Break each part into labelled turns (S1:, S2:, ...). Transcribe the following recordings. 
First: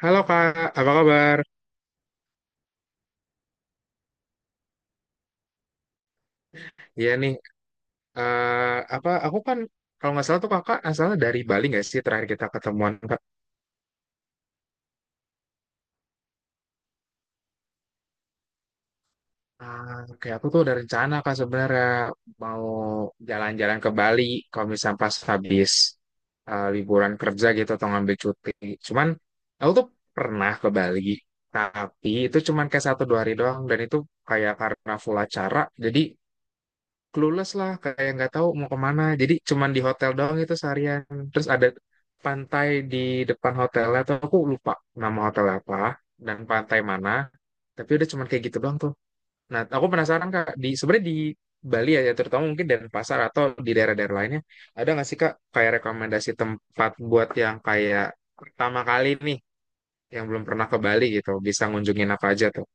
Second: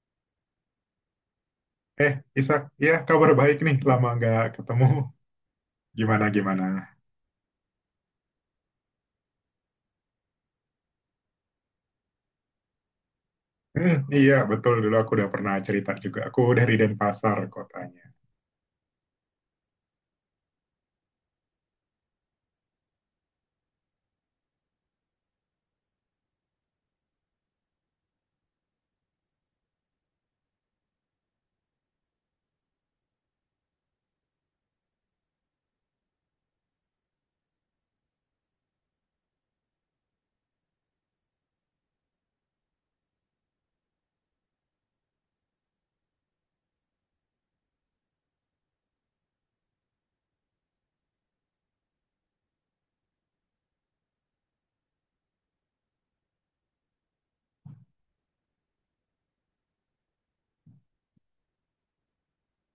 S1: Halo Kak, apa kabar?
S2: Eh, Isak, ya kabar baik nih, lama nggak ketemu. Gimana gimana?
S1: Iya nih, apa aku kan kalau nggak salah tuh Kakak asalnya dari Bali nggak sih, terakhir kita ketemuan Kak?
S2: Iya betul dulu aku udah pernah cerita juga. Aku dari Denpasar kotanya.
S1: Ah, oke, aku tuh ada rencana Kak sebenarnya mau jalan-jalan ke Bali kalau misalnya pas habis liburan kerja gitu atau ngambil cuti. Cuman aku tuh pernah ke Bali, tapi itu cuman kayak satu dua hari doang dan itu kayak karena full acara. Jadi clueless lah, kayak nggak tahu mau kemana, jadi cuman di hotel doang itu seharian. Terus ada pantai di depan hotelnya tuh, aku lupa nama hotel apa dan pantai mana, tapi udah cuman kayak gitu doang tuh. Nah, aku penasaran Kak, di sebenarnya di Bali ya, terutama mungkin pasar atau di daerah-daerah lainnya, ada nggak sih Kak kayak rekomendasi tempat buat yang kayak pertama kali nih, yang belum pernah ke Bali gitu bisa ngunjungin apa aja tuh?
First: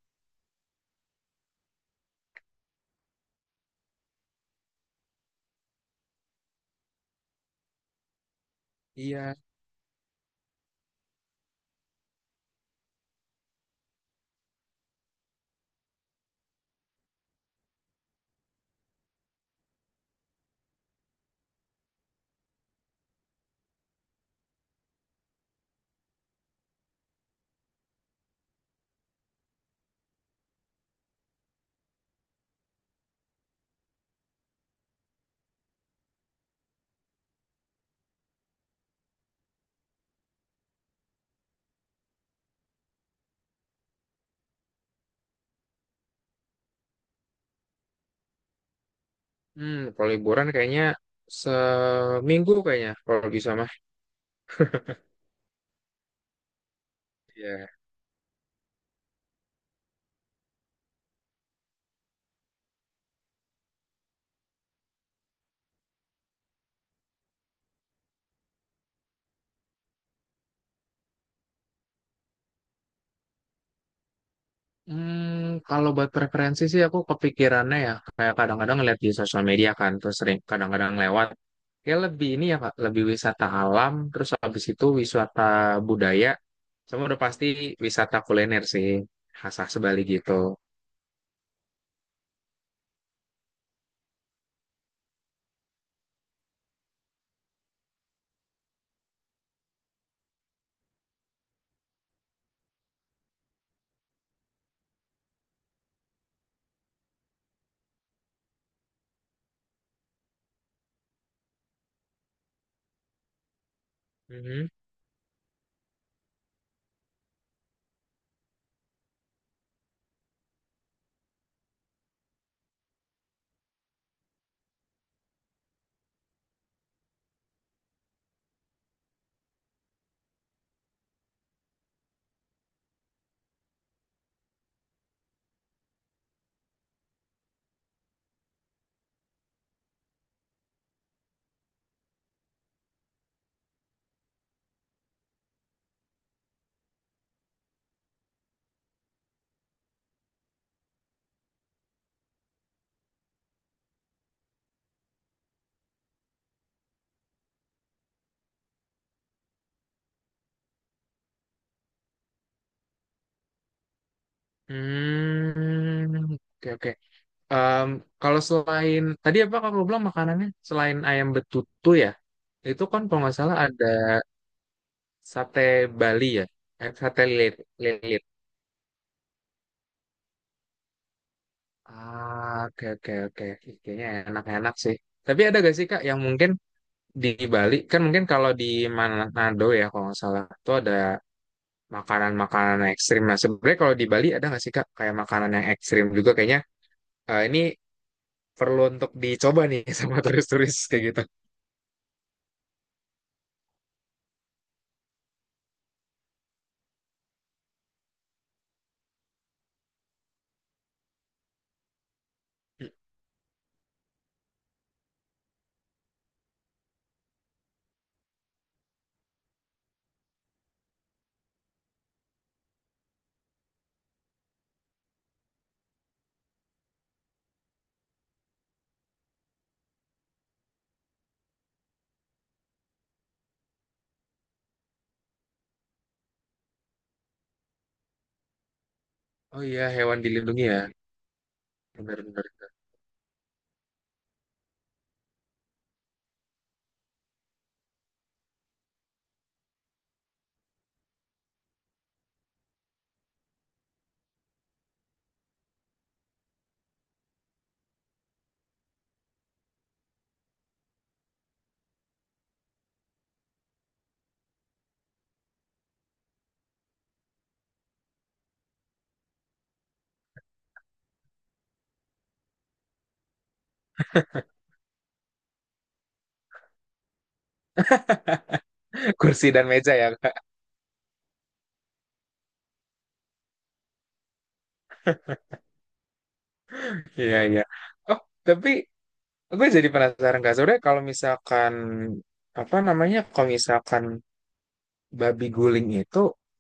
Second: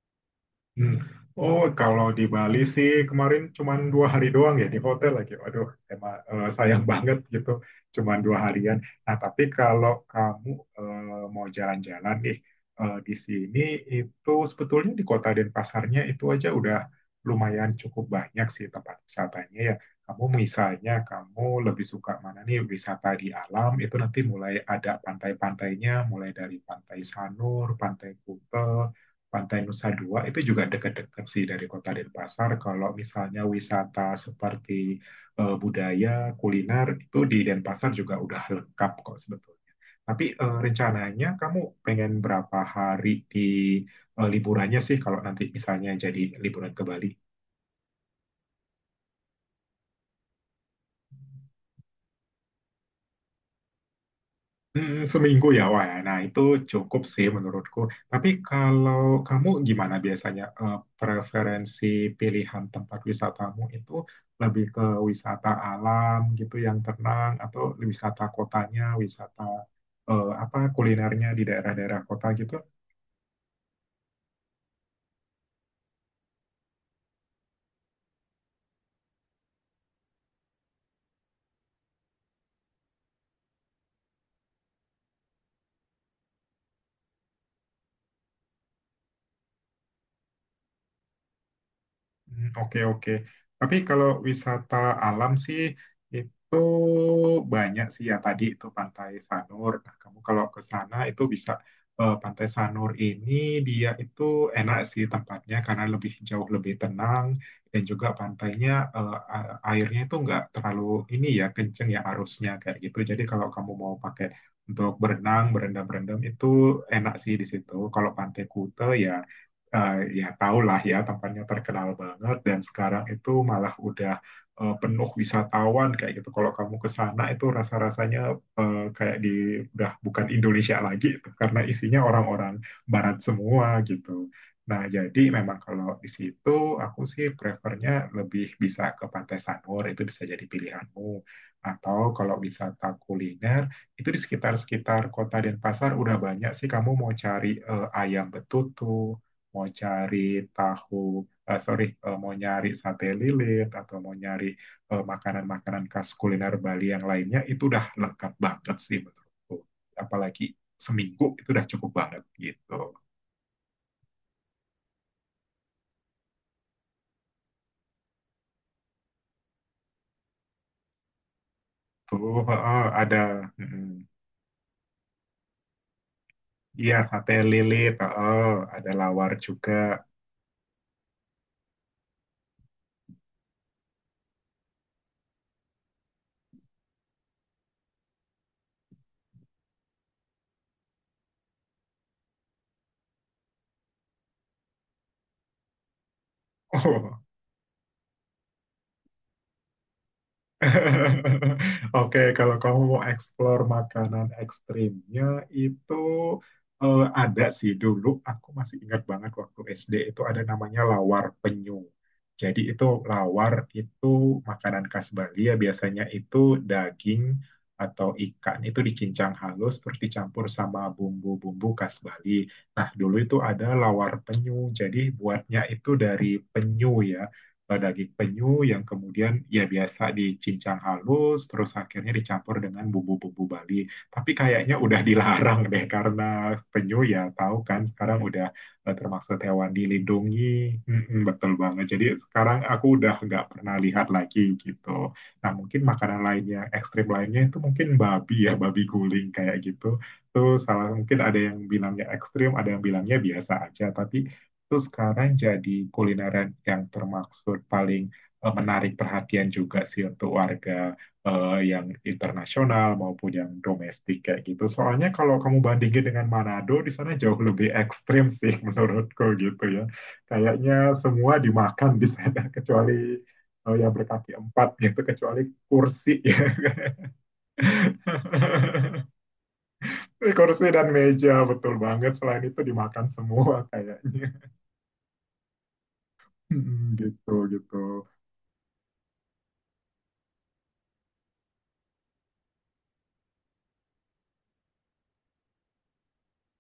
S2: Hmm. Oh, kalau di Bali sih kemarin cuman 2 hari doang ya di hotel lagi. Waduh, emang sayang banget gitu, cuman 2 harian. Nah,
S1: Iya.
S2: tapi kalau kamu mau jalan-jalan nih di sini itu sebetulnya di kota Denpasarnya itu aja udah lumayan cukup banyak sih tempat wisatanya ya. Kamu misalnya kamu lebih suka mana nih wisata di alam itu nanti mulai ada pantai-pantainya, mulai dari Pantai Sanur, Pantai Kuta, Pantai Nusa Dua itu juga dekat-dekat sih dari Kota Denpasar. Kalau misalnya wisata seperti budaya, kuliner itu di Denpasar juga udah lengkap kok sebetulnya. Tapi rencananya kamu pengen berapa hari di liburannya sih kalau nanti misalnya jadi liburan ke Bali?
S1: Kalau liburan kayaknya seminggu, kayaknya kalau bisa mah.
S2: Seminggu ya, wah, nah itu cukup sih
S1: Iya.
S2: menurutku. Tapi kalau kamu gimana biasanya preferensi pilihan tempat wisatamu itu lebih ke wisata alam gitu yang tenang atau wisata kotanya, wisata apa kulinernya di daerah-daerah kota gitu.
S1: Kalau buat preferensi sih, aku kepikirannya ya kayak kadang-kadang ngeliat di sosial media kan, terus sering kadang-kadang lewat, ya lebih ini ya Kak, lebih wisata alam, terus habis itu wisata budaya, sama udah pasti wisata kuliner sih, khas khas Bali gitu.
S2: Hmm, oke, oke. Tapi kalau wisata alam sih itu banyak sih ya tadi itu Pantai Sanur. Nah, kamu kalau ke sana itu bisa Pantai Sanur ini dia itu enak sih tempatnya karena lebih jauh lebih tenang dan juga pantainya airnya itu nggak terlalu ini ya kenceng ya arusnya kayak gitu. Jadi kalau kamu mau pakai
S1: Mhm.
S2: untuk berenang, berendam-berendam itu enak sih di situ. Kalau Pantai Kuta ya ya tahulah ya tempatnya terkenal banget dan sekarang itu malah udah penuh wisatawan kayak gitu. Kalau kamu ke sana itu rasa-rasanya kayak di udah bukan Indonesia lagi itu karena isinya orang-orang barat semua gitu. Nah, jadi memang kalau di situ aku sih prefernya lebih bisa ke Pantai Sanur, itu bisa jadi pilihanmu. Atau kalau wisata kuliner itu di sekitar-sekitar kota Denpasar udah banyak sih, kamu mau cari ayam betutu, mau cari tahu, eh, sorry, eh, mau nyari sate lilit, atau mau nyari makanan-makanan khas kuliner Bali yang lainnya, itu udah lengkap banget sih menurutku. Apalagi seminggu itu udah cukup banget gitu.
S1: Hmm, oke, oke. Em, Kalau selain tadi apa kamu bilang makanannya, selain ayam betutu ya,
S2: Tuh heeh,
S1: itu kan
S2: ada,
S1: kalau nggak salah ada
S2: mm,
S1: sate Bali ya, Eh,
S2: iya
S1: sate
S2: sate lilit,
S1: lilit.
S2: heeh, ada lawar juga.
S1: Ah, oke, oke, oke. Kayaknya enak-enak sih. Tapi ada gak sih Kak yang mungkin di Bali? Kan mungkin kalau di Manado ya, kalau nggak salah tuh ada makanan-makanan ekstrim. Nah, sebenarnya kalau di Bali ada nggak sih Kak kayak makanan yang ekstrim juga, kayaknya ini perlu untuk dicoba nih sama turis-turis kayak gitu.
S2: Oke, kalau kamu mau explore makanan ekstrimnya itu ada sih dulu. Aku masih ingat banget waktu SD itu ada namanya lawar penyu. Jadi itu lawar itu makanan khas Bali ya, biasanya itu daging atau ikan itu dicincang halus terus dicampur sama bumbu-bumbu khas Bali. Nah, dulu itu ada lawar penyu. Jadi buatnya itu dari penyu ya daging penyu yang kemudian ya biasa dicincang halus terus akhirnya dicampur dengan bumbu-bumbu Bali. Tapi kayaknya udah dilarang deh, karena penyu ya tahu kan sekarang udah termasuk
S1: Oh
S2: hewan
S1: iya, hewan dilindungi ya.
S2: dilindungi. Mm-mm, betul banget. Jadi sekarang
S1: Bener-bener.
S2: aku udah nggak pernah lihat lagi gitu. Nah, mungkin makanan lain yang ekstrim lainnya itu mungkin babi ya, babi guling kayak gitu. Tuh salah, mungkin ada yang bilangnya ekstrim, ada yang bilangnya biasa aja. Tapi itu sekarang jadi kulineran yang termaksud paling menarik perhatian juga sih untuk warga yang internasional maupun yang domestik kayak gitu. Soalnya kalau kamu bandingin dengan Manado, di sana jauh lebih ekstrim sih menurutku gitu ya. Kayaknya semua dimakan di sana kecuali yang berkaki empat gitu, kecuali kursi ya.
S1: Kursi dan meja ya Kak.
S2: Kursi dan meja betul banget. Selain itu dimakan semua kayaknya. Gitu
S1: Iya, iya.
S2: gitu.
S1: Oh, tapi gue jadi penasaran Kak Sore, kalau misalkan babi guling itu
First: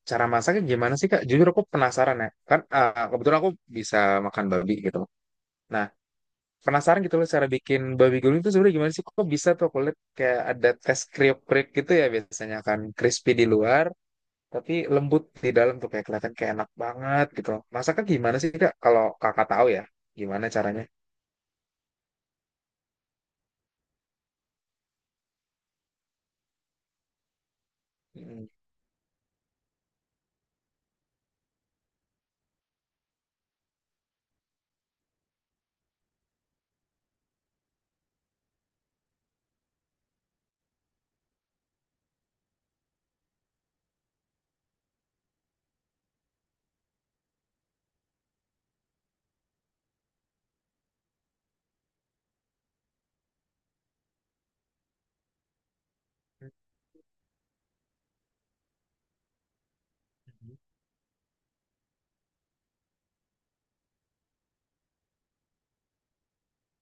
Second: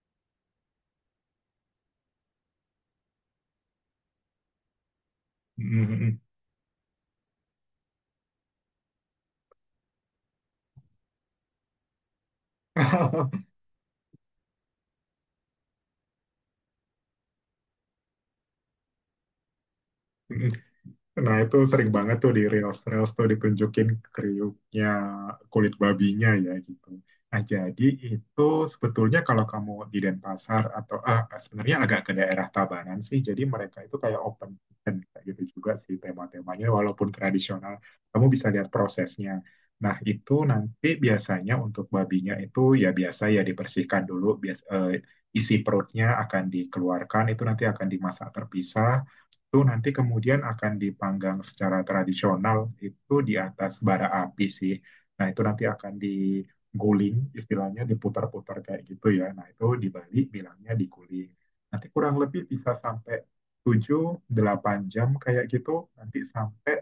S1: cara masaknya gimana sih Kak? Jujur aku penasaran ya. Kan kebetulan aku bisa makan babi gitu. Nah,
S2: Mhm
S1: penasaran gitu loh, cara bikin babi guling itu sebenarnya gimana sih? Kok bisa tuh kulit kayak ada tes kriuk-kriuk gitu ya, biasanya kan crispy di
S2: mhm.
S1: luar tapi lembut di dalam tuh, kayak kelihatan kayak enak banget gitu loh. Masaknya gimana sih Kak? Kalau Kakak tahu ya, gimana caranya?
S2: Nah, itu sering banget tuh di reels-reels tuh ditunjukin kriuknya kulit babinya ya gitu. Nah, jadi itu
S1: Mm.
S2: sebetulnya kalau kamu di Denpasar atau ah, sebenarnya agak ke daerah Tabanan sih, jadi mereka itu kayak open kitchen kayak gitu juga sih tema-temanya, walaupun tradisional, kamu bisa lihat prosesnya. Nah, itu nanti biasanya untuk babinya itu ya biasa ya dibersihkan dulu, isi perutnya akan dikeluarkan, itu nanti akan dimasak terpisah, itu nanti kemudian akan dipanggang secara tradisional itu di atas bara api sih. Nah, itu nanti akan diguling, istilahnya diputar-putar kayak gitu ya. Nah, itu di Bali bilangnya diguling. Nanti kurang lebih bisa sampai 7-8 jam kayak gitu. Nanti sampai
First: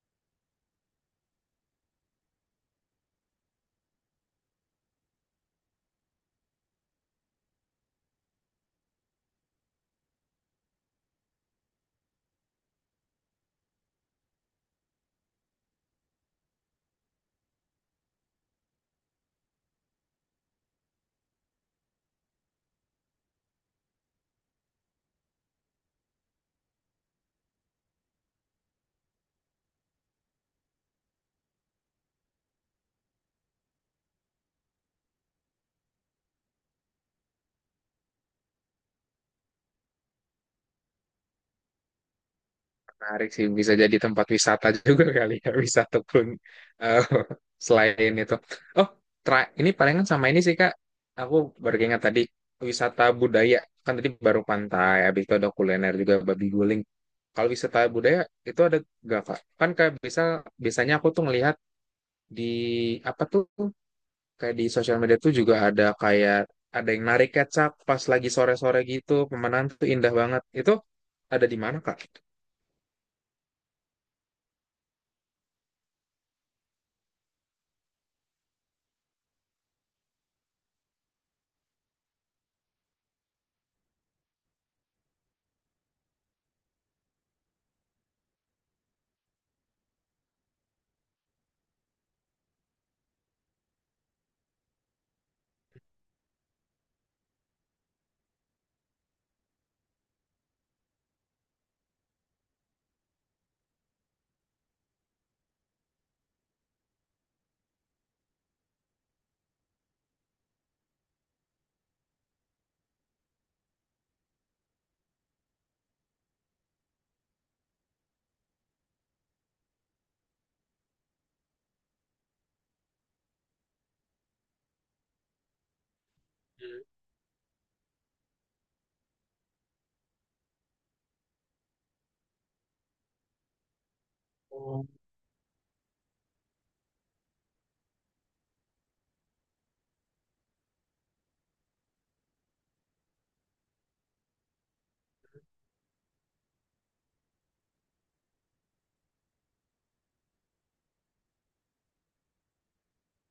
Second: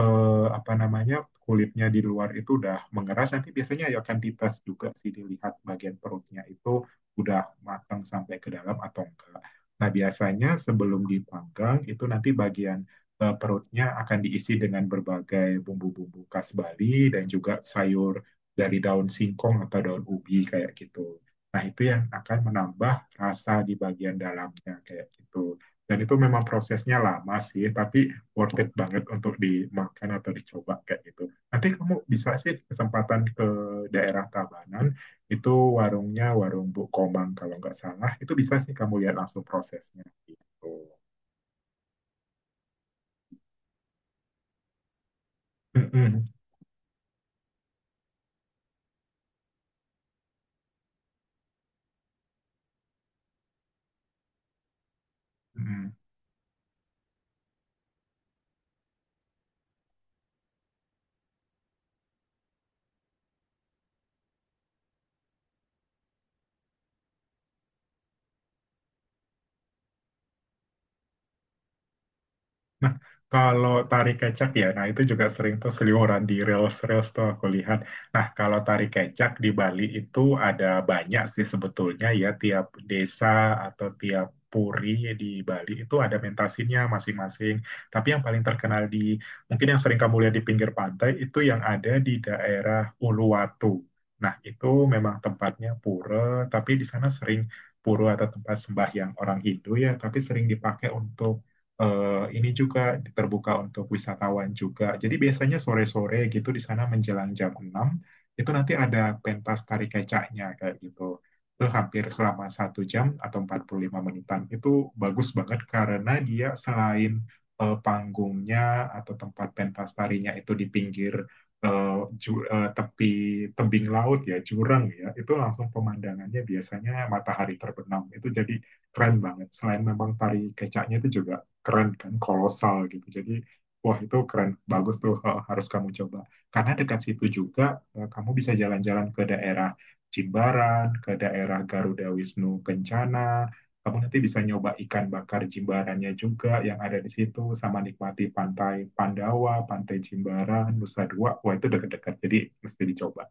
S2: apa namanya? Kulitnya di luar itu udah mengeras. Nanti biasanya ya akan dites juga sih dilihat bagian perutnya itu udah matang sampai ke dalam atau enggak. Nah, biasanya sebelum dipanggang itu nanti bagian perutnya akan diisi dengan berbagai bumbu-bumbu khas Bali dan juga sayur dari daun singkong atau daun ubi kayak gitu. Nah, itu yang akan menambah rasa di bagian dalamnya kayak gitu. Dan itu memang prosesnya lama sih, tapi worth it banget untuk dimakan atau dicoba kayak gitu. Nanti kamu bisa sih kesempatan ke daerah Tabanan, itu warungnya warung Bu Komang kalau nggak salah. Itu bisa sih kamu lihat langsung prosesnya. Gitu.
S1: Menarik sih, bisa jadi tempat wisata juga kali ya, wisata pun,
S2: Mm-mm.
S1: eh, selain itu. Oh, ini palingan sama ini sih Kak, aku baru ingat tadi, wisata budaya, kan tadi baru pantai, habis itu ada
S2: Mm-mm.
S1: kuliner juga, babi guling. Kalau wisata budaya, itu ada gak Kak? Kan kayak bisa, biasanya aku tuh ngelihat di, apa tuh, kayak di sosial media tuh juga ada kayak, ada yang narik kecap pas lagi sore-sore gitu, pemandangan tuh indah banget. Itu ada di mana Kak?
S2: Nah, kalau tari kecak ya, nah itu juga sering tuh seliweran di reels-reels tuh aku lihat. Nah, kalau tari kecak di Bali itu ada banyak sih sebetulnya ya, tiap desa atau tiap puri di Bali itu ada mentasinya masing-masing. Tapi yang paling terkenal di, mungkin yang sering kamu lihat di pinggir pantai, itu yang ada di daerah Uluwatu. Nah, itu memang tempatnya pura, tapi di sana sering pura atau tempat sembahyang orang Hindu ya, tapi sering dipakai untuk ini juga terbuka untuk wisatawan juga. Jadi biasanya sore-sore gitu di sana menjelang jam 6 itu nanti ada pentas tari kecaknya kayak gitu. Itu hampir selama 1 jam atau 45 menitan. Itu bagus banget karena dia selain panggungnya atau tempat pentas tarinya itu di pinggir eh, tepi tebing laut ya, jurang ya. Itu langsung pemandangannya biasanya matahari terbenam. Itu jadi keren banget. Selain memang tari kecaknya itu juga keren kan kolosal gitu, jadi wah itu keren
S1: Hmm.
S2: bagus tuh harus kamu coba karena dekat situ juga kamu bisa jalan-jalan ke daerah Jimbaran, ke daerah Garuda Wisnu Kencana, kamu nanti bisa nyoba ikan bakar Jimbarannya juga yang ada di situ sama nikmati pantai Pandawa, Pantai Jimbaran, Nusa Dua, wah itu dekat-dekat, jadi mesti dicoba.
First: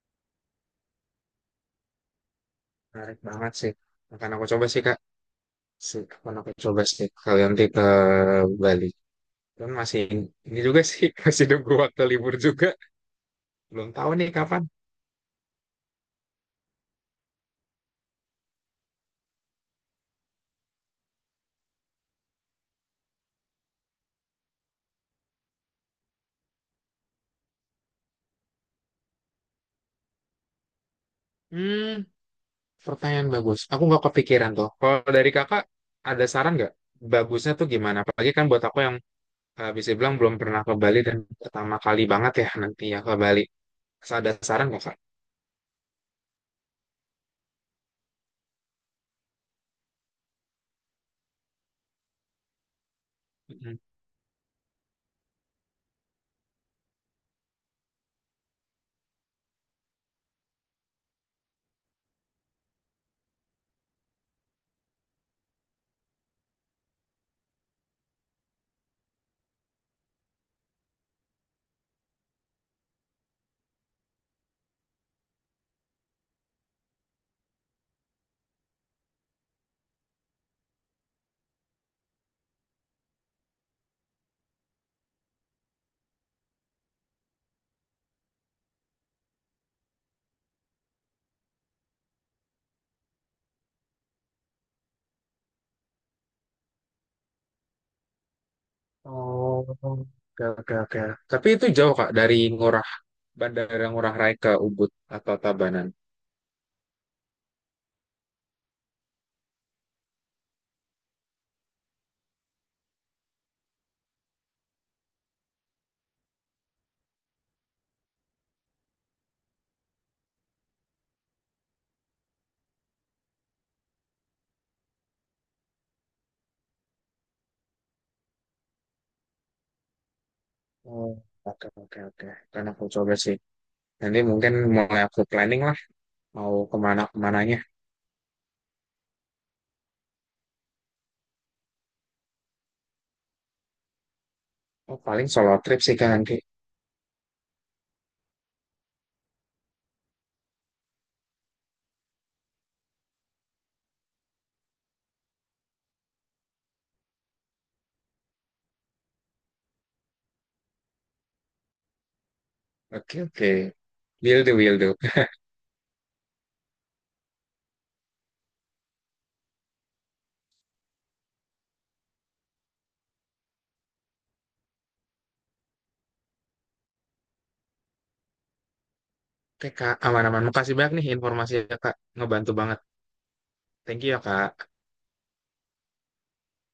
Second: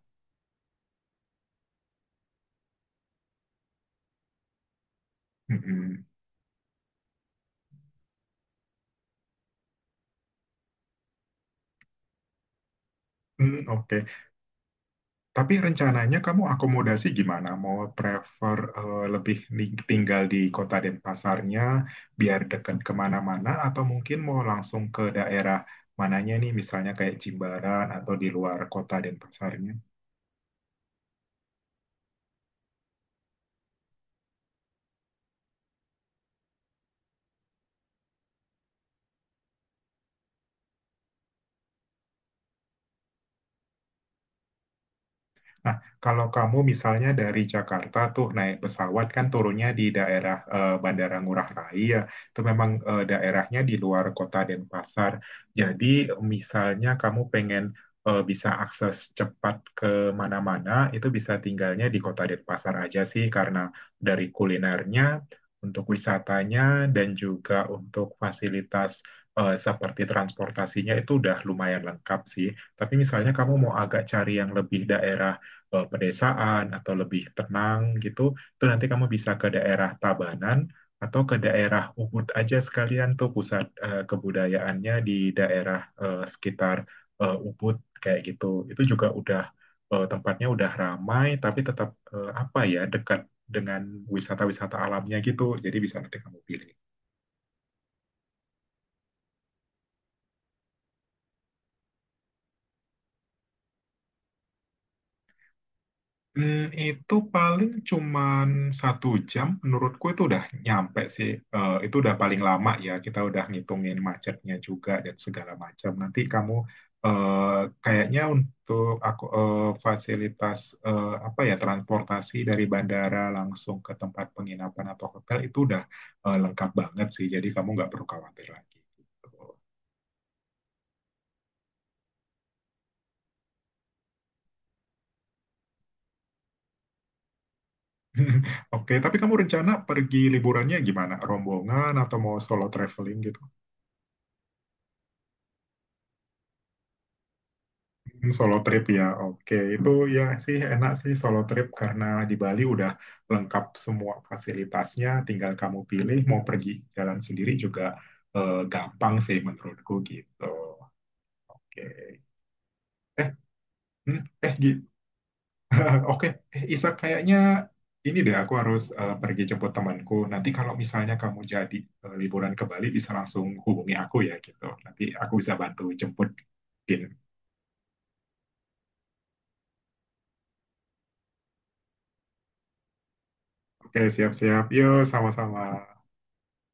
S1: Menarik banget sih. Akan aku coba sih Kak.
S2: Mm-mm.
S1: Akan aku coba sih kalau nanti ke Bali. Dan masih ini juga sih masih nunggu waktu libur juga.
S2: Hmm,
S1: Belum
S2: oke.
S1: tahu nih kapan.
S2: Tapi rencananya kamu akomodasi gimana? Mau prefer lebih tinggal di kota Denpasarnya biar dekat kemana-mana, atau mungkin mau langsung ke daerah mananya nih misalnya kayak Jimbaran atau di luar kota Denpasarnya?
S1: Hmm, Pertanyaan bagus. Aku nggak kepikiran tuh. Kalau dari Kakak ada saran nggak? Bagusnya tuh gimana? Apalagi kan buat aku yang bisa bilang belum pernah ke Bali, dan pertama kali banget ya nanti ya ke Bali. Ada saran nggak
S2: Nah, kalau kamu misalnya dari Jakarta tuh naik pesawat kan turunnya di daerah Bandara Ngurah Rai ya, itu memang daerahnya di
S1: Kak?
S2: luar kota Denpasar. Jadi misalnya kamu pengen bisa akses cepat ke mana-mana, itu bisa tinggalnya di kota Denpasar aja sih, karena dari kulinernya, untuk wisatanya dan juga untuk fasilitas seperti transportasinya itu udah lumayan lengkap sih. Tapi misalnya kamu mau agak cari yang lebih daerah pedesaan atau lebih tenang gitu, itu nanti kamu bisa ke daerah Tabanan atau ke daerah Ubud aja sekalian, tuh pusat kebudayaannya di daerah sekitar Ubud kayak gitu. Itu juga udah tempatnya udah ramai tapi tetap eh, apa ya dekat dengan wisata-wisata alamnya gitu. Jadi bisa nanti kamu pilih.
S1: Oh, oke, oke, oke. Tapi itu jauh Kak dari Bandara Ngurah Rai ke Ubud atau Tabanan?
S2: Itu paling cuman 1 jam, menurutku itu udah nyampe sih. Eh, itu udah paling lama ya, kita udah ngitungin macetnya juga dan segala macam. Nanti kamu kayaknya untuk aku fasilitas apa ya transportasi dari bandara langsung ke tempat penginapan atau hotel itu udah lengkap banget sih. Jadi kamu nggak perlu khawatir lagi gitu.
S1: Oh, oke, oke, oke. Kan aku coba sih. Nanti mungkin mulai aku planning lah mau kemana kemananya.
S2: Oke, tapi kamu rencana pergi liburannya gimana? Rombongan atau mau solo traveling gitu?
S1: Oh, paling solo trip sih Kak nanti.
S2: Hmm, solo trip ya, oke. Itu ya sih enak sih solo trip karena di Bali udah lengkap semua fasilitasnya, tinggal kamu pilih mau pergi jalan sendiri juga gampang sih menurutku gitu. Oke.
S1: Oke,
S2: Eh,
S1: oke.
S2: hmm,
S1: Will do, will
S2: gitu.
S1: do.
S2: Oke, Isa, kayaknya ini deh aku harus pergi jemput temanku. Nanti kalau misalnya kamu jadi liburan ke Bali bisa langsung hubungi aku ya gitu. Nanti aku bisa bantu jemput.
S1: Oke Kak, aman-aman. Makasih banyak nih informasinya Kak. Ngebantu banget.
S2: Oke,
S1: Thank you ya
S2: siap-siap.
S1: Kak.
S2: Yuk, sama-sama.